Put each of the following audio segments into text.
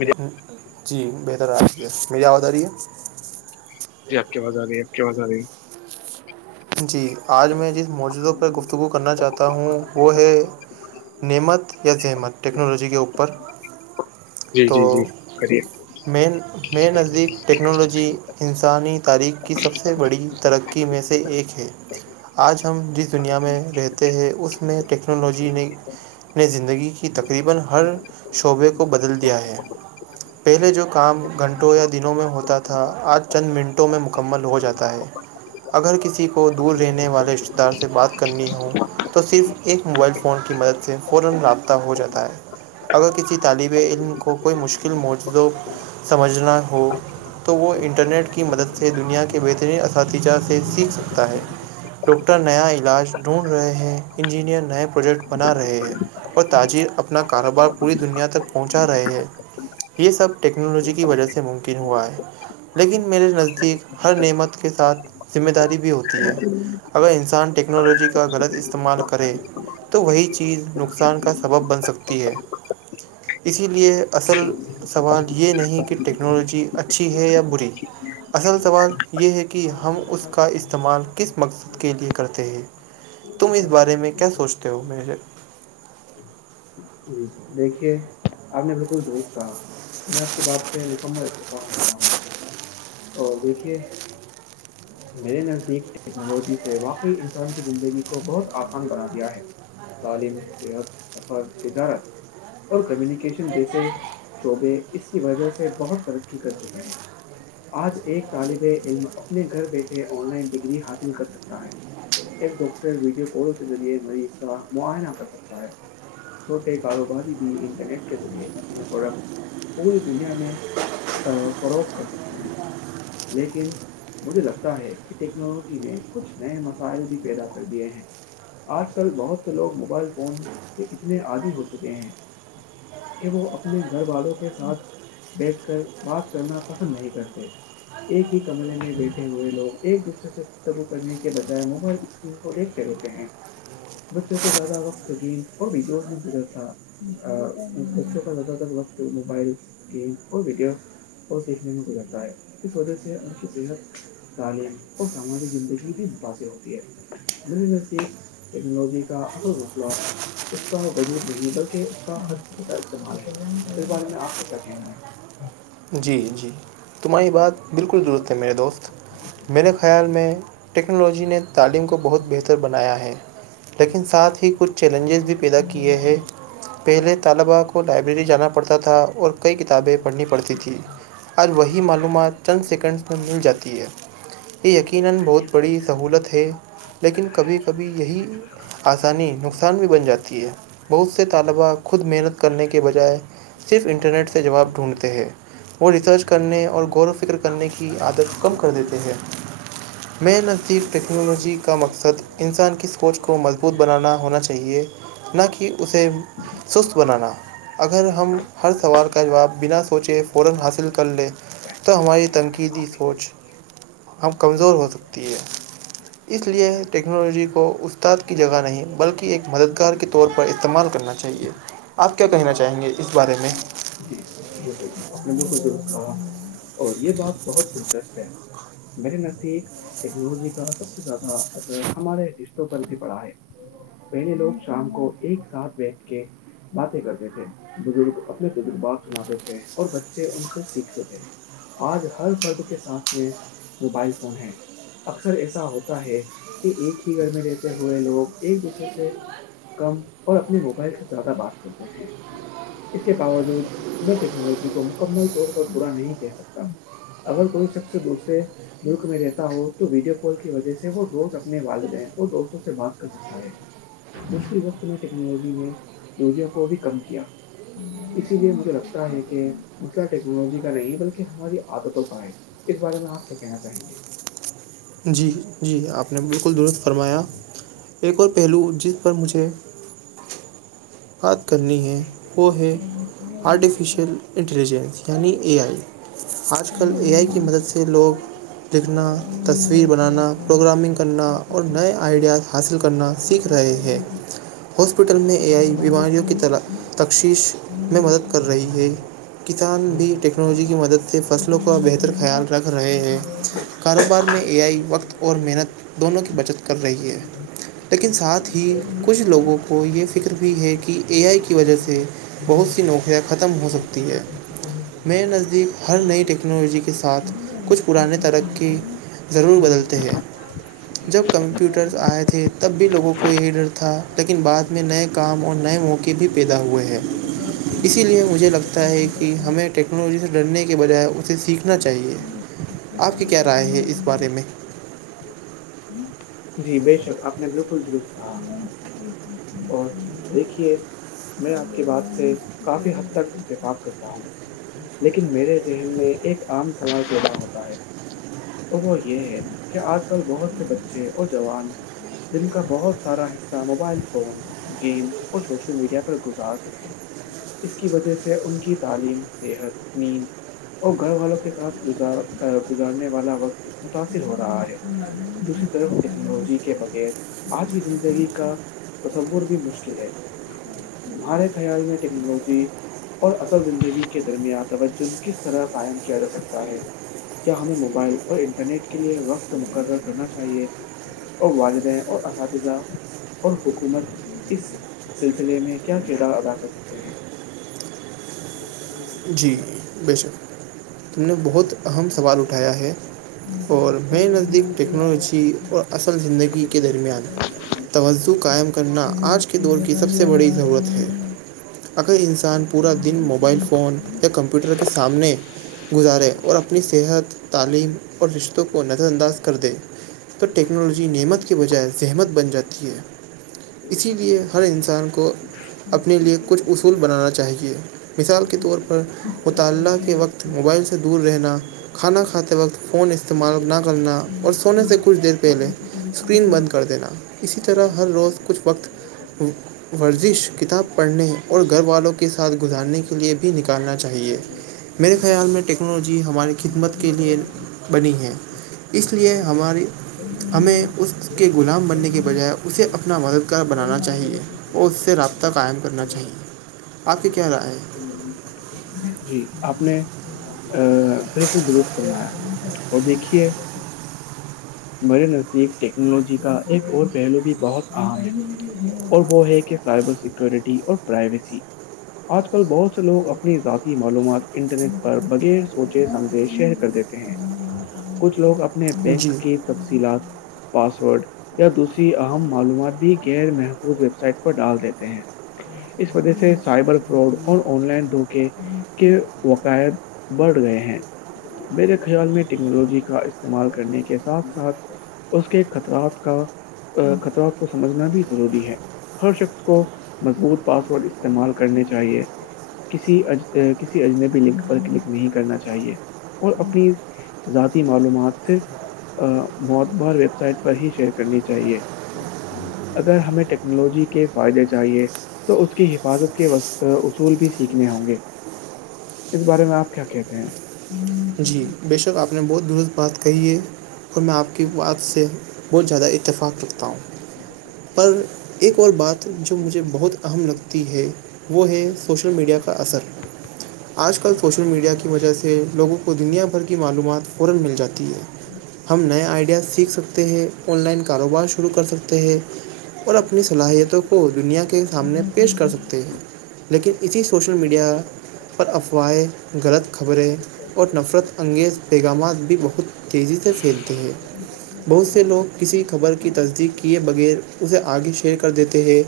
مجھے جی بہتر ہے آپ میری آواز آ رہی ہے جی آپ کی باز آ رہی ہے آپ کی باز آ رہی ہے [unintelligible] جی آج میں جس موجودوں پہ گفت کو کرنا چاہتا ہوں وہ ہے نعمت زحمت ٹیکنالوجی کے اوپر جی جی جی کریے مین مے نزدیک ٹیکنالوجی انسانی تاریخ کی سب سے بڑی ترقی میں سے ایک ہے آج ہم جس دنیا میں رہتے ہیں اس میں ٹیکنالوجی نے نے زندگی کی تقریبا ہر شعبے کو بدل دیا ہے پہلے جو کام گھنٹوں یا دنوں میں ہوتا تھا آج چند منٹوں میں مکمل ہو جاتا ہے اگر کسی کو دور رہنے والے رشتتے دار سے بات کرنی ہو تو صرف ایک موبائل فون کی مدد سے فورا رابطہ ہو جاتا ہے اگر کسی طالب علم کو کوئی مشکل موجوع سمجھنا ہو تو وہ انٹرنیٹ کی مدد سے دنیا کے بہترین اساتذہ سے سیکھ سکتا ہے ڈاکٹر نیا علاج ڈھونڈ رہے ہیں انجینئر نئے پروجیکٹ بنا رہے ہیں اور تاجر اپنا کاروبار پوری دنیا تک پہنچا رہے ہیں یہ سب ٹیکنالوجی کی وجہ سے ممکن ہوا ہے لیکن میرے نزدیک ہر نعمت کے ساتھ ذمہ داری بھی ہوتی ہے اگر انسان ٹیکنالوجی کا غلط استعمال کرے تو وہی چیز نقصان کا سبب بن سکتی ہے اسی لیے اصل سوال یہ نہیں کہ ٹیکنالوجی اچھی ہے یا بری اصل سوال یہ ہے کہ ہم اس کا استعمال کس مقصد کے لیے کرتے ہیں تم اس بارے میں کیا سوچتے ہو میرے [unintelligible] جی دیکھیے آپ نے بالکل درست کہا میں آپ کی بات سے مکمل اتفاق رکھتا ہوں اور دیکھیے [unintelligible] میرے نزدیک ٹیکنالوجی سے واقعی انسان کی زندگی کو بہت آسان بنا دیا ہے تعلیم صحت سفر تجارت اور کمیونیکیشن جیسے شعبے اس کی وجہ سے بہت ترقی کر چکے ہیں آج ایک طالب علم اپنے گھر بیٹھے آن لائن ڈگری حاصل کر سکتا ہے ایک ڈاکٹر ویڈیو کال کے ذریعے مریض کا معائنہ کر سکتا ہے چھوٹے کاروباری بھی انٹرنیٹ کے ذریعے اپنے پروڈکٹس پوری دنیا میں فروغ کر سکتے ہیں لیکن مجھے لگتا ہے کہ ٹیکنالوجی نے کچھ نئے مسائل بھی پیدا کر دیے ہیں آج کل بہت سے لوگ موبائل فون کے اتنے عادی ہو چکے ہیں کہ وہ اپنے گھر والوں کے ساتھ بیٹھ کر بات کرنا پسند نہیں کرتے ایک ہی کمرے میں بیٹھے ہوئے لوگ ایک دوسرے سے ترو کرنے کے بجائے موب کو دیکھتے رہتے ہیں بچوں کو زیادہ وقت گی اور بھی جوش میں گزر تھا اچ کا زات تر وگت موبائل گم اور وڈیو اور دیکھنے میں گزرتا ہے اس وجہ سے ان کی صحت تعلیم اور سماجی زندگی بھی متاثر ہوتی ہے م ٹیکنالوجی کا اصل مسئلہ اس کا وجود نہیں بلکہ کہ اس کا ح سے کیا استعمال ہے مے بارے میں آپ کو کیا کہنا ہے جی جی تمہاری بات بالکل درست ہے میرے دوست میرے خیال میں ٹیکنالوجی نے تعلیم کو بہت بہتر بنایا ہے لیکن ساتھ ہی کچھ چیلنجز بھی پیدا کیے ہیں پہلے طلبہء کو لائبریری جانا پڑتا تھا اور کئی کتابیں پڑھنی پڑتی تھیں آج وہی معلومات چند سیکنڈس میں مل جاتی ہے یقینا بہت بڑی سہولت ہے لیکن کبھی کبھی یہی آسانی نقصان بھی بن جاتی ہے بہت سے تم خود ہے محنت کرنے کے بجائے جی صرف انٹرنیٹ سے جواب ڈھونڈتے بالکل ہیں وہ ریسرچ کرنے اور غور و فکر کرنے کی عادت کم کر دیتے ہیں م نزب ٹیکنالوجی کا مقصد انسان کی سوچ کو مضبوط بنانا ہونا چاہیے نہ کہ اسے سست بنانا اگر ہم ہر سوال کا جواب بنا سوچے فورا حاصل کر لے تو ہماری تنقیدی سوچ ہم کمزور ہو سکتی ہے اس لیے ٹیکنالوجی کو استاد کی جگہ نہیں بلکہ ایک مددگار کے طور پر استعمال کرنا چاہی چاہیے آپ کیا کہنا چاہیں گے اس بارے میں جی بالکل آپ نے بالکل درست کہا اور یہ بات بہت دلچسپ ہے مجیرے نزدیک ٹیکنالوجی کا سب سے زیادہ اثر ہمارے رشتوں پر بھی پڑا ہے پہلے لوگ شام کو ایک ساتھ بیٹھ کے باتیں کرتے تھے بزرگ اپنے تجربات سناتے تھے اور بچے ان سے سیکھتے تھے آج ہر پرد کے ساتھ میں موبائل فون ہے اکثر ایسا ہوتا ہے کہ ایک ہی گھر میں رہتے ہوئے لوگ ایک دوسرے سے کم اور اپنے موبائل سے زیادہ بات کرتے ہیں اس کے باوجود میں ٹیکنالوجی کو مکمل طور پر بورا نہیں کہہ سکتا ہ اگر کوئی شخص دوسرے ملک میں رہتا ہو تو ویڈیو کال کی وجہ سے وہ روز اپنے والد گئے اور دوستوں سے بات کر مشل وقت میں ٹیکنالوجی نے دوروں کو بھی کم کیا اسی لیے مجھے لگتا ہے کہ مسئلہ ٹیکنالوجی کا نہیں بلکہ ہماری عادتوں کا ہے اس بارے میں آپ کیا کہنا چاہیں گے جی جی آپ نے بالکل درست فرمایا ایک اور پہلو جس پر مجھے بات کرنی ہے وہ ہے آرٹیفیشیل انٹیلیجنس یعنی اے آئی آج کل اے آئی کی مدد سے لوگ لکھنا تصویر بنانا پروگرامنگ کرنا اور نئے آئیڈیاز حاصل کرنا سیکھ رہے ہیں ہاسپٹل میں اے آئی بیماریوں کی طرح تششیش میں مدد کر رہی ہے کسان بھی ٹیکنالوجی کی مدد سے فصلوں کا بہتر خیال رکھ رہے ہیں اخبار میں اے آئی وقت اور محنت دونوں کی بچت کر رہی ہے لیکن ساتھ ہی کچھ لوگوں کو یہ فکر بھی ہے کہ اے آئی کی وجہ سے بہت سی نوکریاں ختم ہو سکتی ہے میرے نزدیک ہر نئی ٹیکنالوجی کے ساتھ کچھ پرانے ترقی ضرور بدلتے ہیں جب کمپیوٹرز آئے تھے تب بھی لوگوں کو یہی ڈر تھا لیکن بعد میں نئے کام اور نئے موقعے بھی پیدا ہوئے ہیں اسی لیے مجھے لگتا ہے کہ ہمیں ٹیکنالوجی سے ڈرنے کے بجائے اسے سیکھنا نا چاہے آپ کی کیا رائے ہے اس بارے میں جی بے شک آپ نے بالکل درست کہا اور دیکھیے میں آپ کی بات سے کافی حد تک اتفاق کرتا ہوں لیکن میرے ذہن میں ایک عام سمج پسا ہوتا ہے اور وہ یہ ہے کہ آج کل بہت سے بچے اور جوان جن کا بہت سارا حصہ ہے موبائل فونس گیم اور سوشل میڈیا پر گزارتے ہیں اس کی وجہ سے ان کی تعلیم صحت نیند اور گھر والوں کے ساتھ گزار گزارنے والا وقت متاثر ہو رہا ہے دوسری طرف ٹیکنالوجی کے بغیر آج کی زندگی کا تصور بھی مشکل ہے تمہارے خیال میں ٹیکنالوجی اور اصل زندگی کے درمیان توجہ کس طرح کاائم کیا جا سکتا ہے کیا ہمیں موبائل اور انٹرنیٹ کے لیے وقت مقرر کرنا چاہیے اور والد ہیں اور اساتذہ اور حکومت اس سلسلے میں کیا کردار ادا کر سکتے ہیں جی بے شک تم نے بہت اہم سوال اٹھایا ہے اور میں نزدیک ٹیکنالوجی اور اصل زندگی کے درمیان توجہ قائم کرنا آج کے دور کی سب سے بڑی ضرورت ہے اگر انسان پورا دن موبائل فون یا کمپیوٹر کے سامنے گزاریں اور اپنی صحت تعلیم اور رشتوں کو نظر انداز کر دے تو ٹیکنالوجی نعمت کے بجائے زحمت بن جاتی ہے اسی لیے ہر انسان کو اپنے لیے کچھ اصول بنانا چاہیے مثال کے طور پر مطالعہ کے وقت موبائل سے دور رہنا کھانا کھاتے وقت فون استعمال نہ کرنا اور سونے سے کچھ دیر پہلے اسکرین بند کر دینا اسی طرح ہر روز کچھ وقت ورزش کتاب پڑھنے اور گھر والوں کے ساتھ گزارنے کے لئے بھی نکل کرنا چاہیے میرے خیال میں ٹیکنالوجی ہماری خدمت کے لیے بنی ہے اس لیے ہماری ہمیں اس کے غلام بننے کے بجائے اسے اپنا مددگار بنانا چاہیے اور اس سے رابطہ قائم کرنا چاہیے آپ کی کیا رائے ہے جی آپ نے ا بالکل درست فرمایا اور دیکھیے [unintelligible] میرے نزدیک ٹیکنالوجی کا ایک اور پہلو بھی بہت عام ہے اور وہ ہے کہ سائبر سکورٹی اور پرائیویسی آج کل بہت سے لوگ اپنی ذاتی معلومات انٹرنیٹ پر بغیر سوچے سمجھے شیئر کر دیتے ہیں کچھ لوگ اپ اپنے ہے بینک جی کے تفصیلات پاسورڈ یا دوسری اہم معلومات بھی غیر محفوظ ویب سائٹ پر ڈال دیتے ہیں اس وجہ سے سائبر فراڈ اور آن لائن دھوکے کے وقائد بڑھ گئے ہیں میرے خیال میں ٹیکنالوجی کا استعمال کرنے کے ساتھ ساتھ اس کے خطرات کا خطرات کو سمجھنا بھی ضروری ہے ہر شخص کو مضبوط پاسورڈ استعمال کرنے چاہیے کسی اجنبی لنک پر کلک نہیں کرنا چاہیے اور اپنی ذاتی معلومات صرف موتبار ویب سائٹ پر ہی شیئر کرنی چاہیے اگر ہمیں ٹیکنالوجی کے فائدے چاہیے تو اس کی حفاظت کے اصول بھی سیکھنے ہوں گے اس بارے میں آپ کیا کہتے ہیں جی بے شک آپ نے بہت درست بات کہی ہے اور میں آپ کی بات سے بہت زیادہ اتفاق رکھتا ہوں پر ایک اور بات جو مجھے بہت اہم لگتی ہے وہ ہے سوشل میڈیا کا اثر آج کل سوشل میڈیا کی وجہ سے لوگوں دنیا بھر کی معلومات فورا مل جاتی ہے ہم نئے آئیڈیاز سیکھ سکتے ہیں آن لائن کاروبار شروع کر سکتے ہیں اور اپنی صلاحیتوں کو دنیا کے سامنے پیش کر سکتے ہیں لیکن اسی سوشل میڈیا پر افواہیں غلط خبریں اور نفرت انگیز پیغامات بھی بہت تیزی سے پھیلتے ہیں بہت سے لوگ کسی خبر کی تصدیق کیے بغیر اسے آگے شیئر کر دیتے ہیں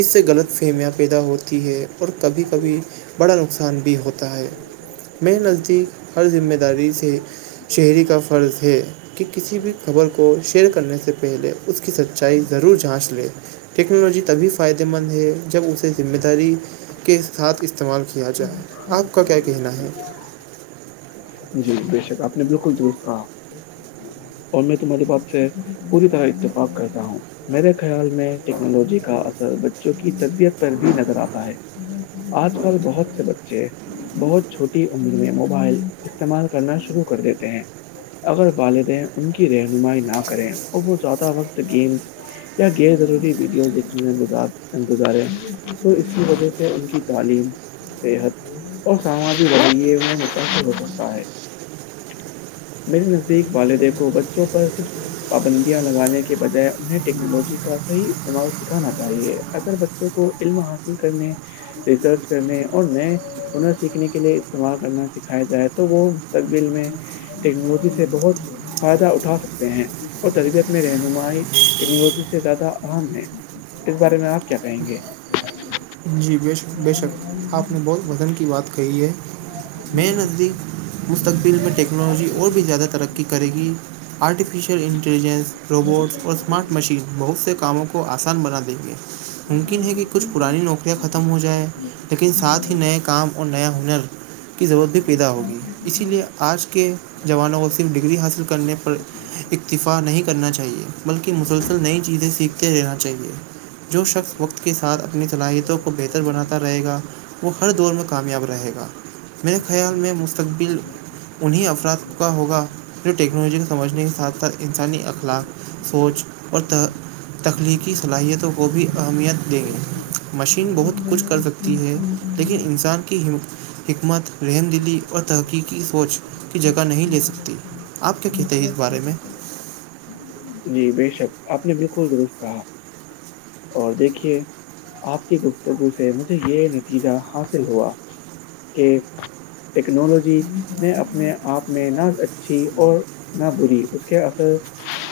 اس سے غلط فہمیاں پیدا ہوتی ہے اور کبھی کبھی بڑا نقصان بھی ہوتا ہے میں نزدیک ہر ذمہ داری سے شہری کا فرض ہے کہ کسی بھی خبر کو شیئر کرنے سے پہلے اس کی سچائی ضرور جھانچ لے ٹیکنالوجی تبھی فائدہ مند ہے جب اسے ذمہ داری کے ساتھ استعمال کیا جائے آپ کا کیا کہنا ہے جی بے شک آپ نے بالکل درست کہا اور میں تمہاری بات سے پوری طرح اتفاق کرتا ہوں میرے خیال میں ٹیکنالوجی کا اثر بچوں کی تربیت پر بھی نظر آتا ہے آج کل بہت بچے بہت چھوٹی عمر میں موبائل استعمال کرنا شروع کر دیتے ہیں اگر والدین ان کی رہنمائی نہ کریں اور وہ زیادہ وقت گیمس یا غیر ضروری ویڈیو دیکھنے میںز گزارے تو اس کی وجہ سے ان کی تعلیم صحت اور ساماجک رویے میں متاثر ہو سکتا ہے میرے نزدیک والے دیکھو بچوں پر صرف پابندیاں لگانے کے بجائے انہیں ٹیکنالوجی کا صحیح استعمال سکھانا چاہیے اگر ب بوں کو علم حاصل کرنے ریسرچ کرنے اور نئے ہنر سیکھنے کے لیے استعمال کرنا سکھایا جائے تو وہ مستقبل میں ٹیکنالوجی سے بہت فائدہ اٹھا سکتے ہیں اور تربیت میں رہنمائی ٹیکنالوجی سے زیادہ اہم ہے اس بارے میں آپ کیا کہیں گے جی بے شک بے شک آپ نے بہت وزن کی بات کہی ہے میرے نزدیک مستقبل میں ٹیکنالوجی اور بھی زیادہ ترقی کرے گی آرٹیفیشیل انٹیلیجنس روبوٹس اور اسمارٹ مشین بہت سے کاموں کو آسان بنا دیں گے ممکن ہے کہ کچھ پرانی نوکریاں ختم ہو جائیں لیکن ساتھ ہی نئے کام اور نیا ہنر کی ضرورت بھی پیدا ہوگی اسی لیے آج کے جوانوں کو صرف ڈگری حاصل کرنے پر اکتفاق نہیں کرنا چاہیے بلکہ مسلسل نئی چیزیں سیکھتے رہنا چاہیے جو شخص وقت کے ساتھ اپنی صلاحیتوں کو بہتر بناتا رہے گا وہ ہر دور میں کامیاب رہے گا میرے خیال میں مستقبل انہیں افراد کا ہوگا جو ٹیکنالوجی کو سمجھنے کے ساتھ ساتھ انسانی اخلاق سوچ اور ت تخلیقی صلاحیتوں کو بھی اہمیت دیں گے نگ بہت کچھ کر سکتی ہے لیکن انسان کی ہمت حکمت رحم دلی اور تحقیقی سوچ کی جگہ نہیں لے سکتی آپ کیا کہتے ہیں اس بارے میں جی بے شک آپ نے بالکل درست کہا اور دیکھیے آپ کی گفتگو سحمت سے یہ نتیجہ حاصل ہوا کہ ٹیکنالوجی نے اپنے آپ میں نہ اچھی اور نہ بری اس کے اثل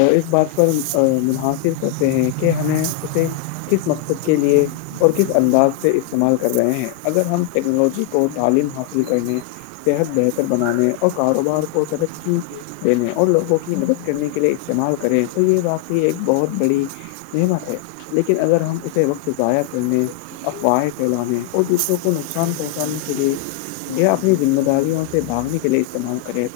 اس بات پر منحصر کرتے ہیں کہ ہمیں اسے کس مقصد کے لیے اور کس انداز سے استعمال کر رہے ہیں اگر ہم ٹیکنالوجی کو تعلیم حاصل کرنے صحت بہتر بنانے اور کاروبار کو ترقی دنے اور لوگوں کی مدد کرنے کے لیے استعمال کریں تو یہ واقعی ایک بہت بڑی نعمت ہے لیکن اگر ہم اسے وقت ضائع کرنے افواہیں پھیلانے اور دوسروں کو نقصان پہنچانے کے لیے یہ اپنی ذمہ داریوں سے بھگنے کے لیے استعمال کرے